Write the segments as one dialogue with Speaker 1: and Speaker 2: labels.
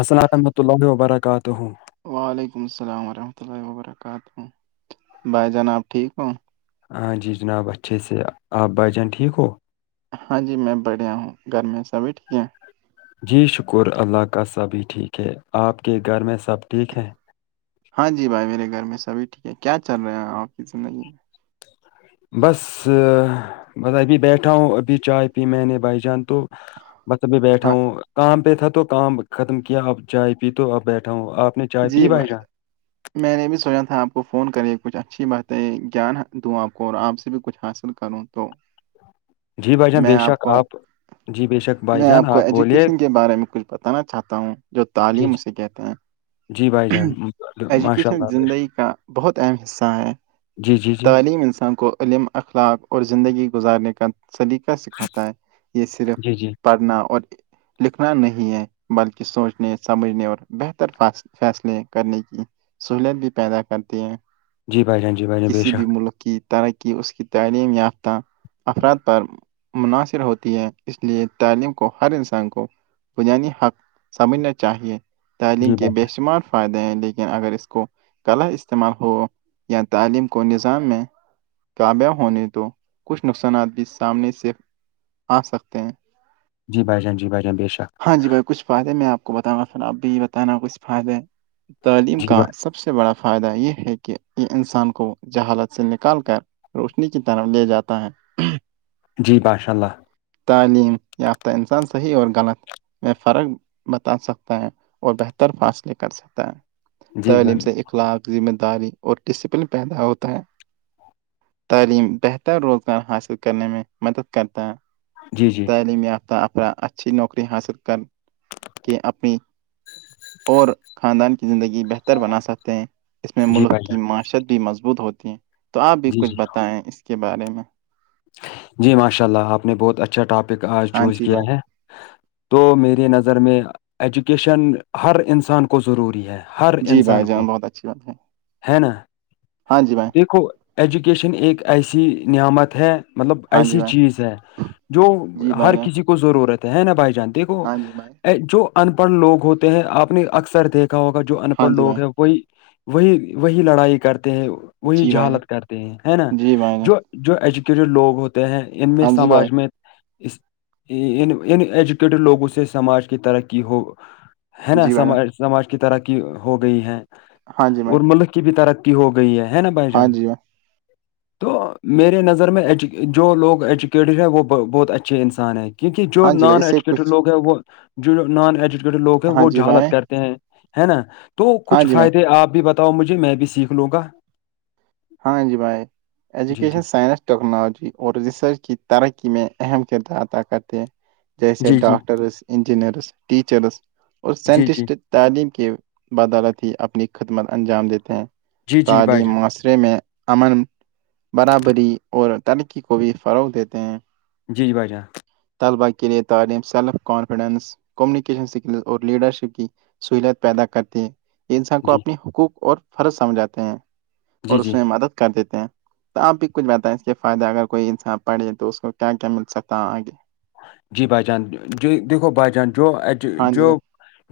Speaker 1: السلام رحمۃہ اللہ وبرکاتہ
Speaker 2: وعلیکم السلام ورحمۃ اللہ وب برکاتہ بھائی جناب ٹھیک ہوں
Speaker 1: ہاں جی جناب اچھے سے آپ بھائی جان ٹھیک ہو
Speaker 2: ہاں جی میں بڑھیا ہوں گھر میں سبھی ٹھیک ہے
Speaker 1: جی شکر اللہ کا سبھی ٹھیک ہے آپ کے گھر میں سب ٹھیک ہیں
Speaker 2: ہاں جی بھائی میرے گھر میں سبھی ٹھیک ہے کیا چل رہے ہیں آپ کی زندگی میں
Speaker 1: بس بس ابھی بیٹھا ہوں ابھی چائے پی میں نے بھائی جان تو بس ابھی بیٹھا
Speaker 2: ہاں
Speaker 1: ہوں کام پہ تھا تو کام ختم کیا اپ جائے پی تو اپ بیٹھا ہوں آپ نے چائے
Speaker 2: جی
Speaker 1: پی بھائی
Speaker 2: بائی
Speaker 1: جان
Speaker 2: میں نے بھی سونا تھا آپ کو فون کرے کچھ اچھی باتیں گیان دوں آپ کو اور آپ سے بھی کچھ حاصل کروں تو
Speaker 1: جی بھائی جان
Speaker 2: میں
Speaker 1: بے شک
Speaker 2: کو
Speaker 1: آپ جی بے شک بھائی
Speaker 2: میں آپ
Speaker 1: جان
Speaker 2: کو
Speaker 1: بولیے
Speaker 2: ایجوکیشن کے بارے میں کچھ بتانا چاہتا ہوں جو
Speaker 1: جی
Speaker 2: تعلیم
Speaker 1: جی
Speaker 2: اسے کہتے ہیں
Speaker 1: جی بھائی جان ماشاء
Speaker 2: ایجوکیشن
Speaker 1: اللہ بے شک۔
Speaker 2: زندگی کا بہت اہم حصہ ہے
Speaker 1: جی جی جی
Speaker 2: تعلیم انسان کو علم اخلاق اور زندگی گزارنے کا سلیقہ سکھاتا ہے یہ صرف
Speaker 1: جی جی
Speaker 2: پڑھنا اور لکھنا نہیں ہے بلکہ سوچنے سمجھنے اور بہتر فاصلہ فیصلے کرنے کی سہولت بھی پیدا کرتے ہیں
Speaker 1: جی بھائی جان جی بھائی جان بے
Speaker 2: کسی بھی
Speaker 1: شک
Speaker 2: ملک کی ترقی اس کی تعلیم یافتہ افراد پر مناحصر ہوتی ہے اس لیے تعلیم کو ہر انسان کو بنیادی حق سمجھنا چاہیئے تعلیم
Speaker 1: جی بھائی
Speaker 2: کے بےر شمار فائدے ہیں لیکن اگر اس کو کلا استعمال ہو یا تعلیم کو نظام میں تابہ ہونے تو کچھ نقصانات بھی سامنے سے آ سکتے ہیں
Speaker 1: جی بائیان جی بائی جان بے شک
Speaker 2: ہاں جی بھائی کچھ فائدے میں آپ کو بتاؤں گا پھر اپ بھی بتانا کچھ فائدے تعلیم
Speaker 1: جی
Speaker 2: کااں سب
Speaker 1: بھائی،
Speaker 2: سب سے بڑا فائدہ یہ ہے کہ یہ انسان کو جہالت سے نکال کر روشنی کی طرح لے جاتا ہے
Speaker 1: جی باشاء اللہ
Speaker 2: تعلیم یافتہ انسان صحیح اور غلط میں فرق بتا سکتا ہے اور بہتر فاصلے کر سکتا ہے
Speaker 1: جی
Speaker 2: تعلیم
Speaker 1: بھائی-
Speaker 2: سے ایک اخلاق ذمہ داری اور ڈسپلن پیدا ہوتا ہے تعلیم بہتر روزگار حاصل کرنے میں مدد کرتا ہے
Speaker 1: جی جی
Speaker 2: تعلیم یافتہ افر اچھی نوکری حاصل کر کے اپنی اور خاندان کی زندگی بہتر بنا سکتے ہیں اس میں
Speaker 1: جی
Speaker 2: ملک
Speaker 1: بھائی
Speaker 2: کی
Speaker 1: جان
Speaker 2: معاشت بھی مضبوط ہوتی ہے تو آپ بھی
Speaker 1: جی
Speaker 2: کچھ
Speaker 1: جی
Speaker 2: بتائیں اس کے بارے میں
Speaker 1: جی ماشاء اللہ آپ نے بہت اچھا ٹاپک آج
Speaker 2: ہاں
Speaker 1: چوز
Speaker 2: جی
Speaker 1: کیا
Speaker 2: بھائی
Speaker 1: ہے تو میری نظر میں ایجوکیشن ہر انسان کو ضروری ہے ہر
Speaker 2: جی بھائی
Speaker 1: انسان کو
Speaker 2: جان بہت اچھی بات ہے
Speaker 1: ہے نا
Speaker 2: ہاں جی بھائی
Speaker 1: دیکھو ایجوکیشن ایک ایسی نعمت ہے مطلب
Speaker 2: ہاں جی
Speaker 1: ایسی
Speaker 2: بھائی
Speaker 1: چیز ہے جو
Speaker 2: جی بھائی
Speaker 1: ہر
Speaker 2: جان
Speaker 1: کسی کو ضرورت ہے نا بھائی جانتے
Speaker 2: ہاں جی بھائی
Speaker 1: جو ان پڑھ لوگ ہوتے ہیں آپ نے اکثر دیکھا ہوگا جو ان
Speaker 2: ہاں
Speaker 1: پڑھ
Speaker 2: جی بھائی
Speaker 1: لوگ ہیں کوئی وہی وہی لڑائی کرتے ہیں وہی
Speaker 2: جی بھائی
Speaker 1: جہالت
Speaker 2: جان
Speaker 1: کرتے ہیں ہے نا
Speaker 2: جی بھائی جان
Speaker 1: جو جو ایجوکیٹڈ لوگ ہوتے ہیں ان میں
Speaker 2: ہاں جی بھائی
Speaker 1: سماج میں اس ان ان ایجوکیٹڈ لوگوں سے سماج کی ترقی ہو ہے نا
Speaker 2: جی بھائی جان
Speaker 1: سماج سماج کی ترقی ہو گئی ہے
Speaker 2: ہاں جی بھائی
Speaker 1: اور ملک کی بھی ترق ہو گئی ہے نا بھائی
Speaker 2: ہاں
Speaker 1: جان
Speaker 2: جی
Speaker 1: تو میرے نظر مظر میںج جو لوگ ایجوکیٹیڈ ہیں وہ بہت اچھے انسان ہیں کیونکہ جو
Speaker 2: ہاں جی بھائی
Speaker 1: نان
Speaker 2: اس سے
Speaker 1: ایجوکیٹڈ
Speaker 2: کچھ
Speaker 1: لوگ ہے وہ جو نان ایجوکیٹڈ لوگ ہیں
Speaker 2: ہاں
Speaker 1: وہ
Speaker 2: جی
Speaker 1: جہالت
Speaker 2: بھائی
Speaker 1: کرتے ہے نا تو
Speaker 2: ہاں
Speaker 1: کچھ
Speaker 2: جی بھائی
Speaker 1: فائدے آپ بھی بتاؤ مجھے میں بھی سیکھ لوں گا
Speaker 2: ہاں جی بھائی
Speaker 1: جی جی
Speaker 2: ایجوکیشن سائنس ٹیکنالوجی اور ریسرچ کی ترقی میں اہم کردار ادا کرتے ہیں جیسے
Speaker 1: جی جی
Speaker 2: ڈاکٹرس انجینئرس ٹیچرس اور
Speaker 1: جی جی
Speaker 2: سائنٹسٹ تعلیم کی بدالت ہی اپنی خدمت انجام دیتے ہیں
Speaker 1: جی جی بھائی
Speaker 2: تعلیم
Speaker 1: جان
Speaker 2: معاص میں امن برابری اور ترقی کو بھی فروغ دیتے ہیں
Speaker 1: جی جی بھائی جان
Speaker 2: طلبا کے لیے تعلیم سیلف کانفیڈینس کمیونکیشن اسکل اور لیڈرشپ کی سہولت پیدا کرتی ہے یہ انسان کو
Speaker 1: جی
Speaker 2: اپنے حقوق اور فرض سمجھاتے ہیں اور
Speaker 1: جی
Speaker 2: اس
Speaker 1: جی
Speaker 2: میں مدد کر دیتے ہیں تو آپ بھی کچھ بتائیں اس کے فائدہ اگر کوئی انسان پڑے تو اس کو کیا کیا مل سکتا ہے آگے
Speaker 1: جی بھائی جان جی دیکھو بھائی جان جو
Speaker 2: ہاں جی
Speaker 1: جو
Speaker 2: بھائی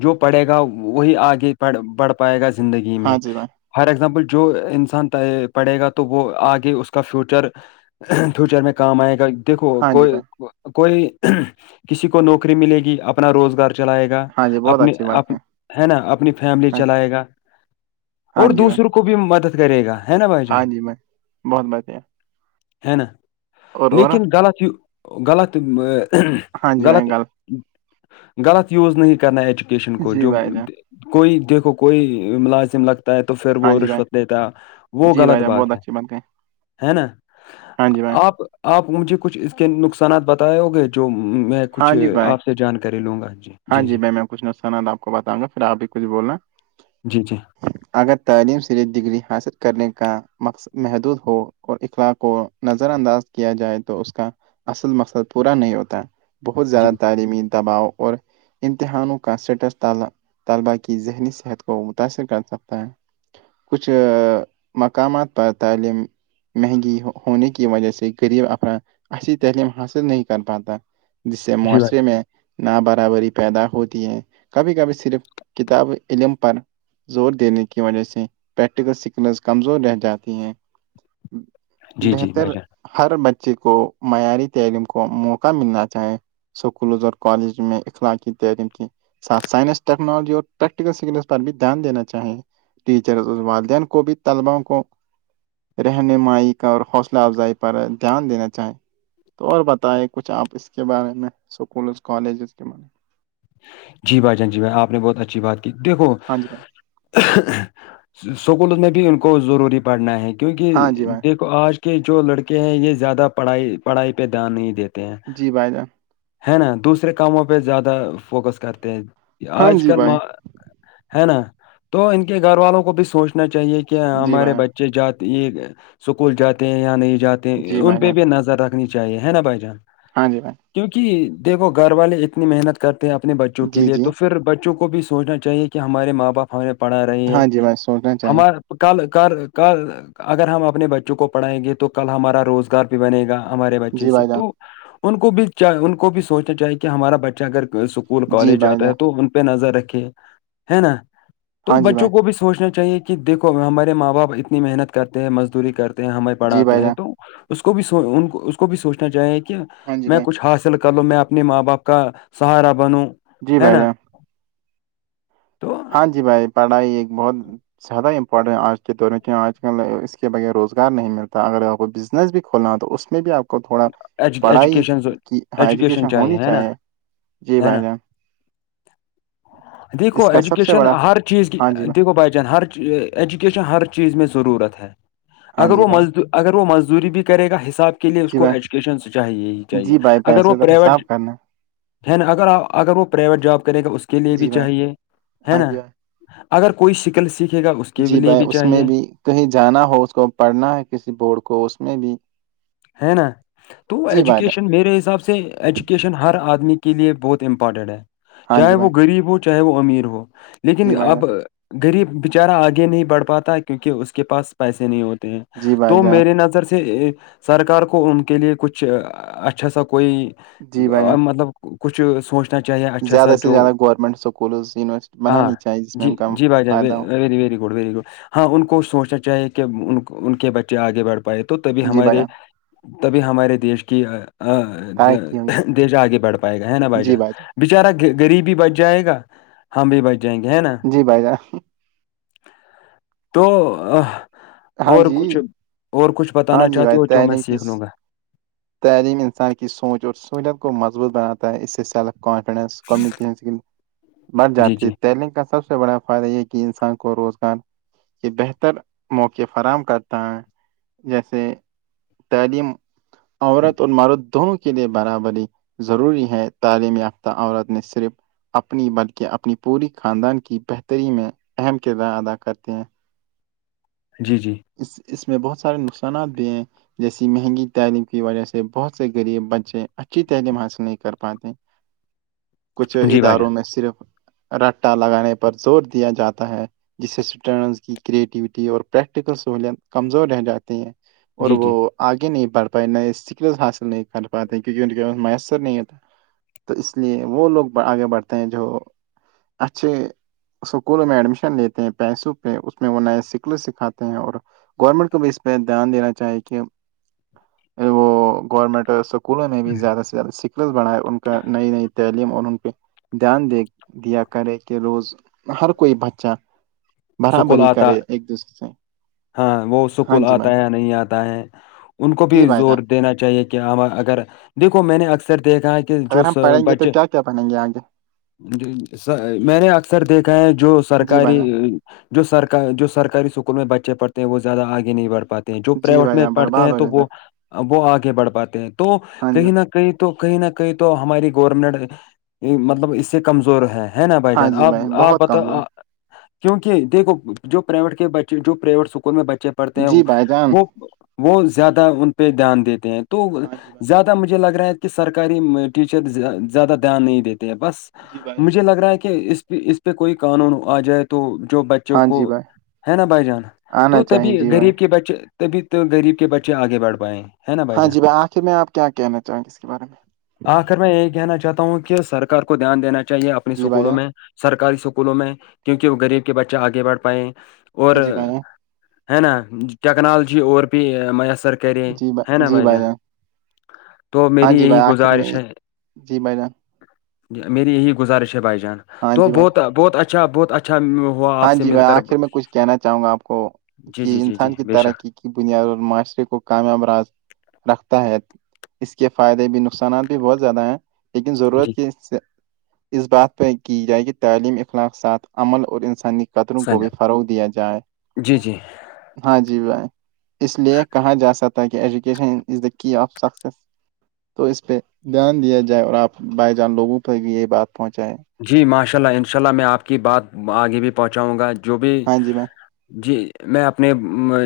Speaker 1: جو پڑھے گا وہی آگےڑ بڑھ پائے گا زندگی میں
Speaker 2: ہاں جی بھائی
Speaker 1: فار ایگزامپل جو انسان پڑھے گا تو وہ آگے اس کا فیوچر فیوچر میں کام آئے گا دیکھو
Speaker 2: ہاں جی
Speaker 1: کوئی
Speaker 2: بھائی
Speaker 1: کوئی کسی کو نوکری ملے گی اپنا روزگار چلائے گا
Speaker 2: ہاں جی بہت
Speaker 1: اپنی
Speaker 2: اچھی بات
Speaker 1: ہے نا اپنی فیملی
Speaker 2: ہاں
Speaker 1: چلائے گا
Speaker 2: ہاں
Speaker 1: اور
Speaker 2: جی بھائی
Speaker 1: دوسروں کو بھی مدد کرے گا ہے نا بھائی
Speaker 2: ہاں
Speaker 1: جان
Speaker 2: جی بھائی بہت بڑھیا
Speaker 1: ہے نا
Speaker 2: اور اور
Speaker 1: لیکن غلط یہ غلط
Speaker 2: ہاں جی بھائی
Speaker 1: غلط
Speaker 2: گل
Speaker 1: غلط یوز نہیں کرنا ایجوکیشن کو
Speaker 2: جی
Speaker 1: جو
Speaker 2: بھائی جان
Speaker 1: کوئی دیکھو کوئی ملازم لگتا تو پھر
Speaker 2: ہاں
Speaker 1: وہ
Speaker 2: جی بھائی
Speaker 1: رشوت لیتا وہ
Speaker 2: جی بھائی
Speaker 1: غلط
Speaker 2: جان بہت
Speaker 1: بات ہے
Speaker 2: اچھی
Speaker 1: ہے نا
Speaker 2: ہاں جی بھائی
Speaker 1: آپ آپ مجھے کچھ اس کے نقصانات بتائے ہو گے جو میں کچھ
Speaker 2: ہاں جی بھائی
Speaker 1: آپ سے جانکاری لوں گا جی
Speaker 2: ہاں جی بائی میں کچھ سنا تھا کو بتاؤں گا پھر آپ ہی کچھ بولنا
Speaker 1: جی جی
Speaker 2: اگر تعلیم سے لیے ڈگری حاصل کرنے کا مقصد محدود ہو اور اخلاق کو نظر انداز کیا جائے تو اس کا اصل مقصد پورا نہیں ہوتا ہے بہت زیادہ تعلیمی دباؤ اور امتحانوں کا سٹس تالا طلبا کی ذہنی صحت کو متاثر کر سکتا ہے کچھ مقامات پر تعلیم مہنگی ہونے کی وجہ سے غریب افراد ایسی تعلیم حاصل نہیں کر پاتا جسے
Speaker 1: جی جی بھائی
Speaker 2: معاشرے
Speaker 1: جان،
Speaker 2: میں نا برابری پیدا ہوتی ہے کبھی کبھی صرف کتاب علم پر زور دینے کی وجہ سے پریکٹیکل سکنز کمزور رہ جاتی ہیں
Speaker 1: جی جی
Speaker 2: بہتر
Speaker 1: بھائی جان
Speaker 2: ہر بچے کو معیاری تعلیم کو موقع ملنا چاہیں اسکولز اور کالج میں اخلاقی تعلیم کیھی ساتھ سائنس ٹیکنالوجی اور پریکٹیکل سکلس پر بھی دھیان دینا چاہیں ٹیچر اور والدین کو بھی طلبا کو رہنمائی کا اور حوصلہ افزائی پر دھیان دینا چاہیں تو اور بتائائے کچھ آپ اس کے بارے میں اسکولز کالجز کے بارے میں
Speaker 1: جی بھائی جن جی بھائی آپ نے بہت اچھی بات کی دیکھو
Speaker 2: ہاں جی بھائی
Speaker 1: اسکولوں میں بھی ان کو ضروری پڑھنا ہے کیونکہ
Speaker 2: ہاں جی بھائی
Speaker 1: د آج کے جو لڑکے ہیں یہ زیادہ پڑھائی پڑھائی پہ دھیان نہیں دیتے ہیں
Speaker 2: جی بھائی جان
Speaker 1: ہے نا دوسرے کاموں پہ زیادہ فوکس کرتے ہیں
Speaker 2: ہاں
Speaker 1: آج
Speaker 2: جی
Speaker 1: کل
Speaker 2: بھائی
Speaker 1: ہے نا تو ان کے گھر والوں کو بھی سوچنا چاہیے کہ
Speaker 2: جی
Speaker 1: ہمارے
Speaker 2: بھائی جان
Speaker 1: بچے بچے جاتے یہ اسکول جاتے ہیں یا نہیں جاتے ہیں
Speaker 2: جی
Speaker 1: ان
Speaker 2: بھائی
Speaker 1: پہ
Speaker 2: جان
Speaker 1: بھی نظر رکھنی چاہ چاہیے ہے نا بھائی جان
Speaker 2: ہاں جی بھائی [inaudible]
Speaker 1: کیونکہ دیکھو گھر والے اتنی محنت کرتے ہیں اپنے بچوں کے
Speaker 2: جی
Speaker 1: لیے
Speaker 2: جی
Speaker 1: تو پھر بچوں کو بھی سوچنا چ چاہیے کہ ہمارے ماں باپ ہمیں پڑھا رہے ہیں
Speaker 2: ہاں جی بھائی سوچنا چاہیے
Speaker 1: ہمار کل کر ک اگر ہم اپنے بچوں کو پڑھائیں گے تو کل ہمارا روزگار بھی بنے گا [inaudible] ہمارے بچے
Speaker 2: جی
Speaker 1: سے
Speaker 2: بھائی
Speaker 1: تو
Speaker 2: جان
Speaker 1: ان کو بھی ان کو بھی سوچنا چاہے کہ ہمارا بچہ اگر اسکول
Speaker 2: جی
Speaker 1: کالج
Speaker 2: بھائی
Speaker 1: آاتتا
Speaker 2: جان
Speaker 1: ہے تو ان پہ نظر رکھے ہے نا تو
Speaker 2: ہاں جی بھائی
Speaker 1: بچوں کو بھی سوچنا چاہیے کہ دیکو ہمارے ماں باپ اتنی محنت کرتے ہیں مزدوری کرتے ہیں ہمیں
Speaker 2: جی
Speaker 1: پڑھاتے
Speaker 2: بھائی
Speaker 1: ہیں
Speaker 2: جان
Speaker 1: تو اس کو بھی اس کو بھی سوچنا چاہیں گ کہ
Speaker 2: ہاں جی
Speaker 1: میں
Speaker 2: بھائی
Speaker 1: کچھ ہاص کر لو میں اپنے ماں باپ کا سہارا بنوں
Speaker 2: جی
Speaker 1: ہے
Speaker 2: بھائی
Speaker 1: نا
Speaker 2: جان
Speaker 1: تو
Speaker 2: ہاں جی بھائی پڑھائی ایک بہت زیادہ امپورٹنٹ آج کے دور میں آج کل اس کے بغیر روزگار نہیں ملتا اگر آپ کو ب س بھی کھولنا ہے تو میں بھی آپ کو کو تھوڑا
Speaker 1: ایجو-
Speaker 2: پڑھائی
Speaker 1: ایجوکیشن ضرور-
Speaker 2: کی ہاں ایجوکیشن ہونی
Speaker 1: ہے نا
Speaker 2: چاہیے جی
Speaker 1: ہے نا
Speaker 2: بھائی جان
Speaker 1: دیکھو
Speaker 2: اس کا سب سے
Speaker 1: ایجوکیشن
Speaker 2: بڑا
Speaker 1: ہر چیز کی
Speaker 2: ہاں جی بھائی
Speaker 1: دیک گو بچن ہری [inaudible] ایجوکیشن ہر چیز میں ضرورت ہے
Speaker 2: ہاں
Speaker 1: اگر
Speaker 2: جی
Speaker 1: وہ
Speaker 2: بھائی
Speaker 1: مز اگر وہ مزدوری بھی کرے گا حساب کے کے لیے اس
Speaker 2: جی
Speaker 1: کو
Speaker 2: بھائی
Speaker 1: ایجوکیشن چاہیے ہی چاہیے
Speaker 2: جی بھائی
Speaker 1: اگر وہ
Speaker 2: پیسے کا
Speaker 1: پرائیویٹ
Speaker 2: حساب کرنا
Speaker 1: ہے نا اگر اگر وہ پرائیویٹ جاب کرے گا اس کے لیے بھی
Speaker 2: جی بھائی
Speaker 1: چاہیے ہے
Speaker 2: ہاں
Speaker 1: نا
Speaker 2: جی بھائی
Speaker 1: اگر کوئی شکل سیکھے گا اس کے بھی
Speaker 2: جی
Speaker 1: لیے
Speaker 2: بھائی
Speaker 1: بھی
Speaker 2: اس میں
Speaker 1: چاہیے
Speaker 2: بھی کہیں جانا ہو اس کو پڑھنا ہے کسی بورڈ کو اس میں بھی
Speaker 1: ہے نا تو
Speaker 2: جی بھائی جان
Speaker 1: ایجوکیشن میرے حساب سے سے ایجوکیشن ہر آدمی کے لیے بہت امپورٹنٹ ہے
Speaker 2: ہاں
Speaker 1: چاہے
Speaker 2: جی
Speaker 1: وہ
Speaker 2: بھائی
Speaker 1: گغریب ہو چ چاہے وہ امیر ہو لیکن
Speaker 2: جی بھائی جان
Speaker 1: اب غریب بچارہ آگے نہیں بڑھ پاتا ہے کیونکہ اس کے پاس پیسے نہیں ہوتے ہیں
Speaker 2: جی
Speaker 1: تو
Speaker 2: بھائی جان
Speaker 1: میری نظر سے سرکار کو ان کے لیے کچھ اچھا سا کوئی
Speaker 2: جی بھائی جان
Speaker 1: مطلب کچھ سوچ نا چاہیے اچھا سا
Speaker 2: زیادہ سے
Speaker 1: جو
Speaker 2: زیادہ گورنمنٹ اسکولز یونیورسٹی
Speaker 1: ہاں
Speaker 2: بنانی چاہیے جس میں
Speaker 1: جی
Speaker 2: ان کا
Speaker 1: جی بھائی جان وی
Speaker 2: فائدہ ہو
Speaker 1: وی گڈ وی گڈ [inaudible] ہاں ان کو سوچنا چاہیے کہ ان ان کے بچے آگے بڑھ پائے تو تبھی
Speaker 2: جی بھائی
Speaker 1: ہمارے
Speaker 2: جان
Speaker 1: تبھی ہمارے دیش کی
Speaker 2: کائے کی ہوئی
Speaker 1: دیش آگے بڑھ پائے گا ہے نا بھائی جان بچارا غریبی بچ جائے گا ہم بھی بچ جائیں گے ہے نا [inaudible]
Speaker 2: جان جی بھائی جان
Speaker 1: تو
Speaker 2: ہاں
Speaker 1: اور
Speaker 2: جی
Speaker 1: کچھ اور کچھ
Speaker 2: ہاں
Speaker 1: بتانا
Speaker 2: جی
Speaker 1: چاہتے
Speaker 2: بھائی
Speaker 1: ہو [inaudible]
Speaker 2: تعلیم کی
Speaker 1: لوں گا
Speaker 2: تعلیم انسان کی سوچ اور سہولت کو مضبوط بناتا ہے اس سے سیلف کانفیڈنس کمیونیکیشن اسکل بر
Speaker 1: جی
Speaker 2: جاتی ہے
Speaker 1: جی
Speaker 2: تعلیم کا سب سے بڑا فائدہ یہ کہ انسان کو روزگار کے بہتر موقع فراہم کرتا ہے جیسے تعلیم عورت اور مرد دونوں کے لیے برابری ضروری ہے تعلیم یافتہ عورت نے صرف اپنی بلکہ اپنی پوری خاندان کی بہتری میں اہم کردار ادا کرتے ہیں
Speaker 1: جی جی
Speaker 2: اس اس میں بہت سارے نقصانات بھی ہیں جیسی مہنگی تعلیم کی وجہ سے بہت سے غریب بچے اچھی تعلیم حاصل نہیں کر پاتے کچھ
Speaker 1: جی بھائی جان
Speaker 2: اداروں میں صرف رٹا لگانے پر زور دیا جاتا ہے جسے اسٹوڈین کی کریٹیوٹی اور سہت کمزور رہ جاتی ہیں اور
Speaker 1: جی
Speaker 2: وہ
Speaker 1: جی
Speaker 2: آگے نہیں بڑھ پائے نئے سکلت حاصل نہیں کر پاتے کیونکہ ان کے پاس میسر نہیں ہوتا تو اس لیے وہ لوگ آگے بڑھتے ہیں جو اچھے اسکولوں میں ایڈمیشن لیتے ہیں پیسوں پہ اس میں وہ نئے سکل سکھات ہیں اور گورنمنٹ کو بھی اس پہ دھیان دینا چاہیے کہ وہ گورنمنٹ اسکولوں میں بھی زیادہ سے سکھلت بڑائے ان کا نئی نئی تعلیم اور ان کے دھیان دے دیا کرے کہ روز ہر کوئی بچہ
Speaker 1: سکول
Speaker 2: برابری ہی
Speaker 1: آتا
Speaker 2: کرے ایک دوسرے سے
Speaker 1: ہاں وہ
Speaker 2: ہاں
Speaker 1: سکول
Speaker 2: جی بھائی
Speaker 1: آتا ہے نہیں آتا ہے ان کو
Speaker 2: جی
Speaker 1: بھی
Speaker 2: بھائی جان
Speaker 1: زور دینا چاہیے کیا اگر دیکھو میں نے اکثر دیکھا ہے کہ جو
Speaker 2: اگر ہم پڑھیں گے تو کیا کیا پڑھیں گے آگے
Speaker 1: جی میں نے اکثر دیکھا ہے جو
Speaker 2: جی بھائی
Speaker 1: سرکاری
Speaker 2: جان
Speaker 1: جو سرک جو سرکاری اسکول میں بچے پڑھتے ہیں وہ زیادہ آگے نہیں بڑھ پاتے جو
Speaker 2: جی
Speaker 1: پرائیوٹ
Speaker 2: بھائی
Speaker 1: میں
Speaker 2: جان
Speaker 1: پڑھتے
Speaker 2: برباد
Speaker 1: ہیں
Speaker 2: ہو
Speaker 1: تو
Speaker 2: جاتا
Speaker 1: وہ
Speaker 2: ہے۔
Speaker 1: وہ آگے بڑھ پاتے ہیں تو
Speaker 2: ہاں جی
Speaker 1: کہیں
Speaker 2: بھائی،
Speaker 1: نہ کہ کہیں تو کہیں نہ کہیں تو ہماری گورنمنٹ مطلب اس سے کمزور ہے ہے نا بھائی
Speaker 2: ہاں
Speaker 1: جان
Speaker 2: جی
Speaker 1: آپ آپ
Speaker 2: بہت کمزور
Speaker 1: بتاؤ کیونکہ دیکھو جو پرائیویٹ کے بچے جو پرائیویٹ اسکول میں بچے پڑھتے
Speaker 2: ہے
Speaker 1: ہیں
Speaker 2: جی بھائی جان
Speaker 1: وہ وہ زیادہ ان پہ دھیان دیتے ہیں تو
Speaker 2: ہاں جی بھائی
Speaker 1: زیادہ مجھے لگ رہا ہے کہ سرکاری ٹیچر زیادہ دھیان نہیں دیتے ہیں بس
Speaker 2: جی بھائی جان
Speaker 1: مجھے لگ رہا ہے کہ اس پ اس پہ کوئی قانون آ جائے تو تو جو بچوں
Speaker 2: ہاں
Speaker 1: کو
Speaker 2: جی بھائی
Speaker 1: ہے نا بھائی جان
Speaker 2: آنا
Speaker 1: تو
Speaker 2: چاہیے
Speaker 1: تبھی
Speaker 2: جی بھائی
Speaker 1: غریب کے بچے تبھی تو غریب کے بچے آگے بڑھ پائیں
Speaker 2: ہاں جی بھائی آخر میں آپ کیا کہنا چاہیں گے اس کے بارے میں
Speaker 1: آخر میں یہی کہنا چاہتا ہوں کہ سرک کو دھیان دینا چاہیے اپنی
Speaker 2: میں جی بھائی
Speaker 1: اسکولوں میں
Speaker 2: جان
Speaker 1: سرکاری اسکولوں میں کیونکہ وہ گغریب کے بچے آگے بڑھ پائے اور
Speaker 2: جی بھائی جان
Speaker 1: ہے نا ٹیکنالوجی اور پ میسر کرے ہے نا بھائی جان تو
Speaker 2: ہاں
Speaker 1: میری
Speaker 2: جی بھائی
Speaker 1: یہی
Speaker 2: آخر میں
Speaker 1: گزارش ہے
Speaker 2: جی بھائی جان
Speaker 1: میری یہی گزارش ہے بھائی جان
Speaker 2: ہاں
Speaker 1: تو
Speaker 2: جی بھائی
Speaker 1: بہت بہت اچھا بہت اچھا ہوا آپ
Speaker 2: ہاں
Speaker 1: سے
Speaker 2: جی
Speaker 1: مل
Speaker 2: بھائی
Speaker 1: کر
Speaker 2: آخر میں کچھ کہنا چاہوں گا آپ کو
Speaker 1: جی
Speaker 2: کہ
Speaker 1: جی جی جی
Speaker 2: انسان کی
Speaker 1: بے شک
Speaker 2: ترقی کی بنیاد اور معاشرے کو کامیاب راز رکھتا ہے اس کے فائدے بھی نقصانات بھی بہت زیادہ ہیں لیکن
Speaker 1: جی
Speaker 2: ضرورت کی اس سے اس بات پہ کی جائے کہ تعلیمی اخلاق ساتھ عمل اور انسانی قتروں کو
Speaker 1: سنجے
Speaker 2: بھی فروغ دیا جائے
Speaker 1: جی جی
Speaker 2: ہاں جی بھائی اس لیے کہا جا سکتا ہے کہ education is the key of success تو اس پہ دھیان دیا جائے اور آپ بائی جان لوگوں تک بھی یہ بات پہنچائیں
Speaker 1: جی ماشاء اللہ انشاء اللہ میں آپ کی بات آگے بھی پہنچاؤں گا جو بھی
Speaker 2: ہاں جی بھائی
Speaker 1: جی میں اپنے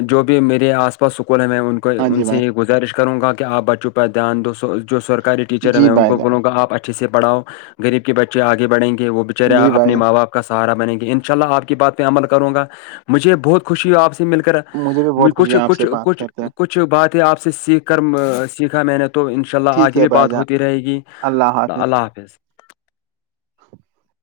Speaker 1: جو بھی میرے آس پاس سکول ہیں میں ان کو
Speaker 2: ہاں
Speaker 1: ان
Speaker 2: جی
Speaker 1: سے
Speaker 2: بھائی
Speaker 1: یہ گزارش کروں گا کہ آپ بچوں پر دھیان دو جو سرکاری ٹیچر
Speaker 2: جی
Speaker 1: میں ان
Speaker 2: بھائی
Speaker 1: کو
Speaker 2: جان
Speaker 1: بولوںا آپ اچھے سے پڑاؤ غریب کے بچے آگے بڑیں گے وہ بچارے
Speaker 2: جی بھائی
Speaker 1: اپنے ماں بپ کا سہارا بنے گے ان شاء اللہ آ کی باتہمل کروں گا مجھے بہت خوشی ہو آپ سے مل کر
Speaker 2: مجھے بھی بہت خوشی
Speaker 1: کچھ
Speaker 2: ہے آپ
Speaker 1: کچھ
Speaker 2: سے بات
Speaker 1: کچھ
Speaker 2: کرتے ہیں
Speaker 1: کچھ باتیں آپ سے سیکھ کر سیکھا میں نے تو تو ان شاء اللہ
Speaker 2: ٹھیک
Speaker 1: آگے
Speaker 2: ہے
Speaker 1: بھی
Speaker 2: بھائی
Speaker 1: بات
Speaker 2: جان
Speaker 1: ہوتی رہے گی اللہ حافظ
Speaker 2: [unintelligible]